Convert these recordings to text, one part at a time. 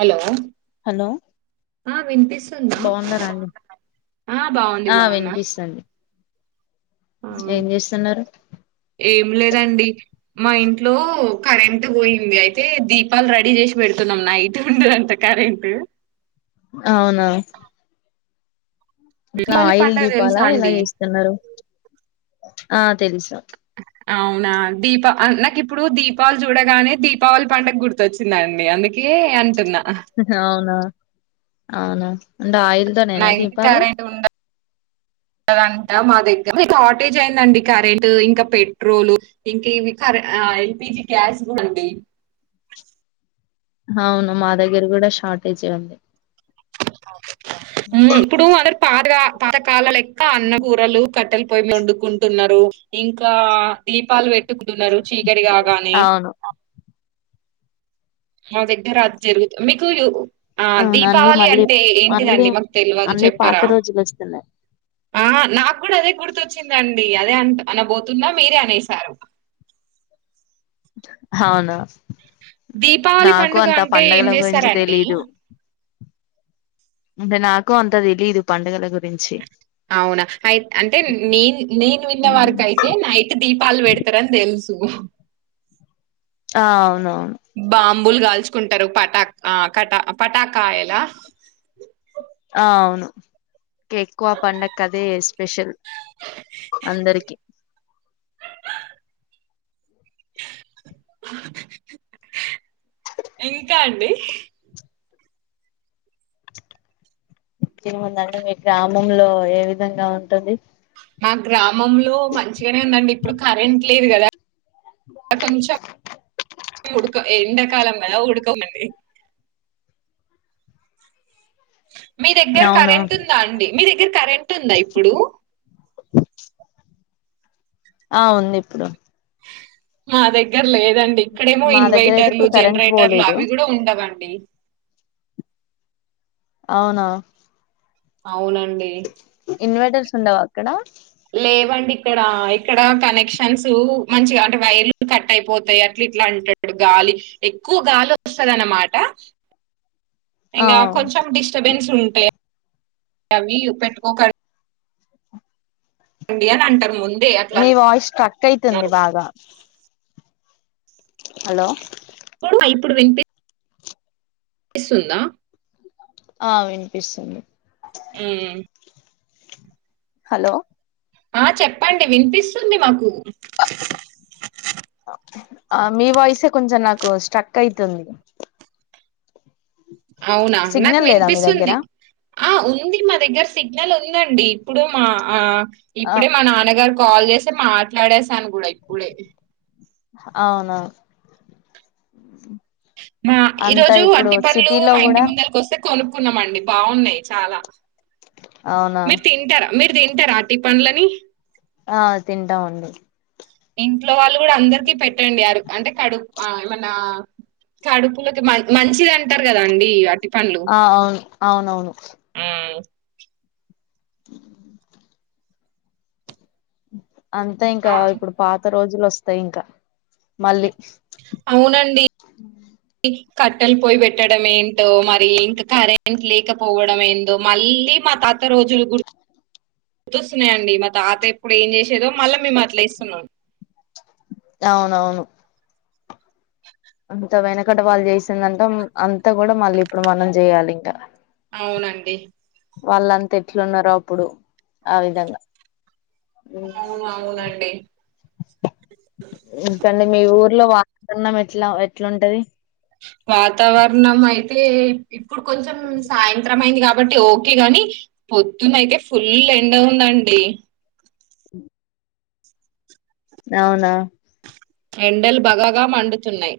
Hello hello ఆ వినిపిస్తుందా బాగున్నారా అండి ఆ బాగుంది ఆ బాగున్నా వినిపిస్తుంది ఆ ఏం చేస్తున్నారు ఏం లేదండి మా ఇంట్లో కరెంట్ పోయింది అయితే దీపాలు రెడీ చేసి పెడుతున్నాం నైట్ ఉండదంట కరెంట్ అవునా ఎట్లా దీపావళి ఆయిల్ పండగ దీపాలా తెలుసా ఎలా అండి చేస్తున్నారు ఆ తెలుసు అవునా దీపా నాకు ఇప్పుడు దీప్ పాలు చూడగానే దీపావళి పండుగ గుర్తొచ్చిందండి అందుక్ కె అంటన అవునా అవునా అండ్ ఆయిల్ తో నేనా దీపాలు అంతా మా దగ్గర షార్టేజ్ అయిందండి కరెంట్ ఇంకా పెట్రోల్ ఇంకా ఇవి ఎల్పిజి గ్యాస్ కూడా అండి అవును మా దగ్గర కూడా షార్టేజ్ ఎ ఉంది హుమ్మ్ ఇప్పుడు అక్కడ్ పాతగా పాతకాలం యి ఇంకా అన్న కూరలు కట్టెల పొయ్యి వండుకుంటున్నారు ఇంకా దీపాలు పెట్ ఇంటికెళ్ళారు చీకటి కాగానే అవును మా దగ్గర అది జరుగుతుంది మీకుయు ఆ అవును అన్ని దీపావళి మళ్ళీ అంటే మళ్ళీ ఏంటిదండి మాకు తెల్వదు అన్ని పాత చెప్పారా రోజులు వస్తున్నాయి ఆ నాకు కూడా అదే గుర్తొచ్చిందండి అదే అ అనబోతున్నా మీరే అనేసారు అవును దీపావళి నాకు పండుగ అంత అంటే ఏం పండగల గురించి చేస్తారంండి తెలీదు అంటే నాకు అంత తెలీదు పండుగల గురించి అవునా అయి అంటే నేన్ నేను విన్న వారికి అయితే నైట్ దీపాలు పెడతారని తెలుసు ఆ అవునవును అంబులు కాల్చుకుంటారు కటా పటాకాయల ఆ అవును ఎక్కువ పండగ కి అదే స్పెషల్ అందరికి ఇంకా అండి ఇంకేముందండి మీ గ్రామంలో ఏ విధంగా ఉంటుంది మా గ్రామంలో మంచిగానే ఉందండి ఇప్పుడు కరెంట్ లేదు కదా కొంచెం ఉడుక ఎండకాలం కదా ఉడుక గా ఉందండి మీ దగ్గర అవునా కరెంట్ ఉందా అండి మీ దగ్గర కరెంట్ ఉందా ఇప్పుడు ఆ ఉంది ఇప్పుడు మా దగ్గర లేదు దండి ఇక్కడేమో మా దగ్గర అయితే ఇన్వైటర్లు ఇప్పుడు కరెంట్ జనరేటర్లు పోలేదు అవి కూడా ఉండవండి అవునా అవునండి ఇన్వర్టర్స్ ఉండవా అక్కడ లేవండి ఇక్కడ ఇక్కడ కనెక్షన్స్ మంచిగా అంటే వైర్లు కట్ అయిపోతాయి అట్లా ఇట్లా అంటాడు గాలి ఎక్కువ గాలి వస్తంది అన్నమాట ఆ ఇంకా కొంచెం డిస్టర్బెన్స్ ఉంటాయి అ పెట్టుకోక అండి అన్ అంటారు మున్ మీ వాయిస్ కట్ అయితుంది బాగా హలో ఇప్పుడు ఆ ఇప్పుడు వినీపీ ఎస్తుందా ఆ వినిపిస్తుంది మ్మ్ హలో ఆ చెప్పండి వినిపిస్తుంది మాకు ఆ మీ వాయిసే కొంచెం నాకు స్ట్రక్ అయితుంది అవునా నాకు సిగ్నల్ లేదా మీ దగ్గర వినిపిస్తుంది ఆ ఉంది మా దగ్గర సి సిగ్నల్ ఉందండి ఇప్పుడు మా ఆ ఆ ఇప్పుడే మా నాన్నగారు కాల్ చేసి మాట్లాడేసాను కూడా ఇప్పుడే అవునవును మా ఈ రోజు అరటి పళ్ళు మా ఇంటి కూడా ముందరికొస్తే కొనుక్కున్నామండి బాగున్నాయి చాలా అవునా మీరు తింటారా మీరు త్రింటార అటి పళ్ళని ఆ తింటామండి ఏంటి ట్లో వాళ్ళు కూడా అందరికి. పెట్టండి అరు అంటే కడు ఆ ఏమన్నా కడుపులకి మ మంచిది అంటారు కదాండీ ఆ అవును అవునవును అంతే ఇంకా ఆ ఇప్పుడు పాత కొత్త రోజులు వస్తాయి ఇంకా మళ్ళీ అవునండి కట్టెలు పోయి పెట్టడం ఏంటో మరి ఇంకా కరెంట్ లేకపోవడం ఏందొ మళ్ళీ మా తాత రోజులు గుర్తు గుర్తొస్తున్నాయండి మా తాత ఇప్పుడు ఏం చేసేదో మళ్ళీ మేము అట్లా చెస్తున్నాం అవునవును అంత వెనకట వాళ్ళు చేసిందంత అంతా కూడా మళ్ళీ ఇప్పుడు మనం చేయాలి ఇంకా అవునండి వాళ్ళంతా ఎట్లు ఉన్నారో అప్పుడు ఆ విధంగా అవును అవునండి ఇంకండి మీ ఊరు లో వాతావరణం ఎట్లా ఎట్లుంటది వాతావరణం అయితే ఇప్పుడు కొంచెం సాయంత్రం అయింది కా ఇప్పట్లో ఓకే గాని పొద్దున అయితే ఫుల్ ఎండగుందండి అవునా ఎండల్ భగ భగ మండ్తు తున్నాయి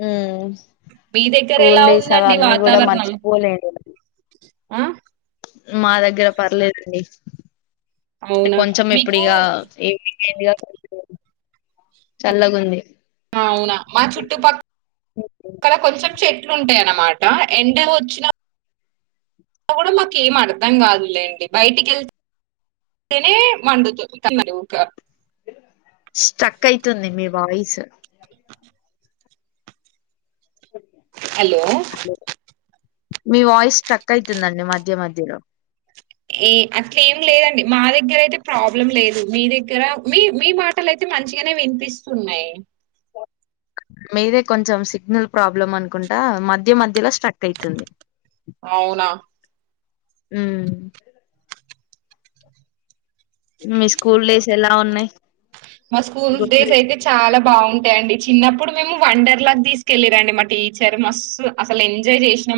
హమ్ మీ దగ్గర ఎలా ఉందండి వాతావరణం మర్చిపోలేదు ఆ మా దగ్గర పర్లేదండి అంటే అవునా కొంచెం మీకు ఎప్పుడిగ ఏ చల్లగుంది అవునా మా చుట్టుపక్కల అక్కడ కొంచెం చె లుంటాయ అన్నమాట ఎండ వచ్చిన కూడా మాకు ఏం అర్థం కాదులేండి బయటికి వెళ్తేనే వండుతుందిలుక స్ట్రక్ అయితుంది మీ వాయిస్ హలో మీ వాయిస్ చక్క అవుతుందండి మధ్య మధ్యలో ఏ అట్ల ఏం లేదండి మా దగ్గర దగ్గర అయితే ప్రాబ్లం లేదు మీ దగ్గర మీ మీ మాటలు అయితే మంచిగానే వినిపిస్తున్నాయి మీదే కొంచెం సిగ్నల్ ప్రాబ్లమ్ అనుకుంటా మధ్య మధ్యలో స్టక్ అవుతుంది అవునా హమ్ మీ స్కూల్ డేస్ ఎలా ఉన్నాయి మా స్కూల్ గుర్తు డేస్ తెచ్చుకు అయితే చాలా బాగుంటాయిండి చిన్నప్పుడు మేము వండర్ లాగా తీసుకెళ్ళరండి మా టీచర్ మస్ అసలు ఎంజాయ్ చేసినా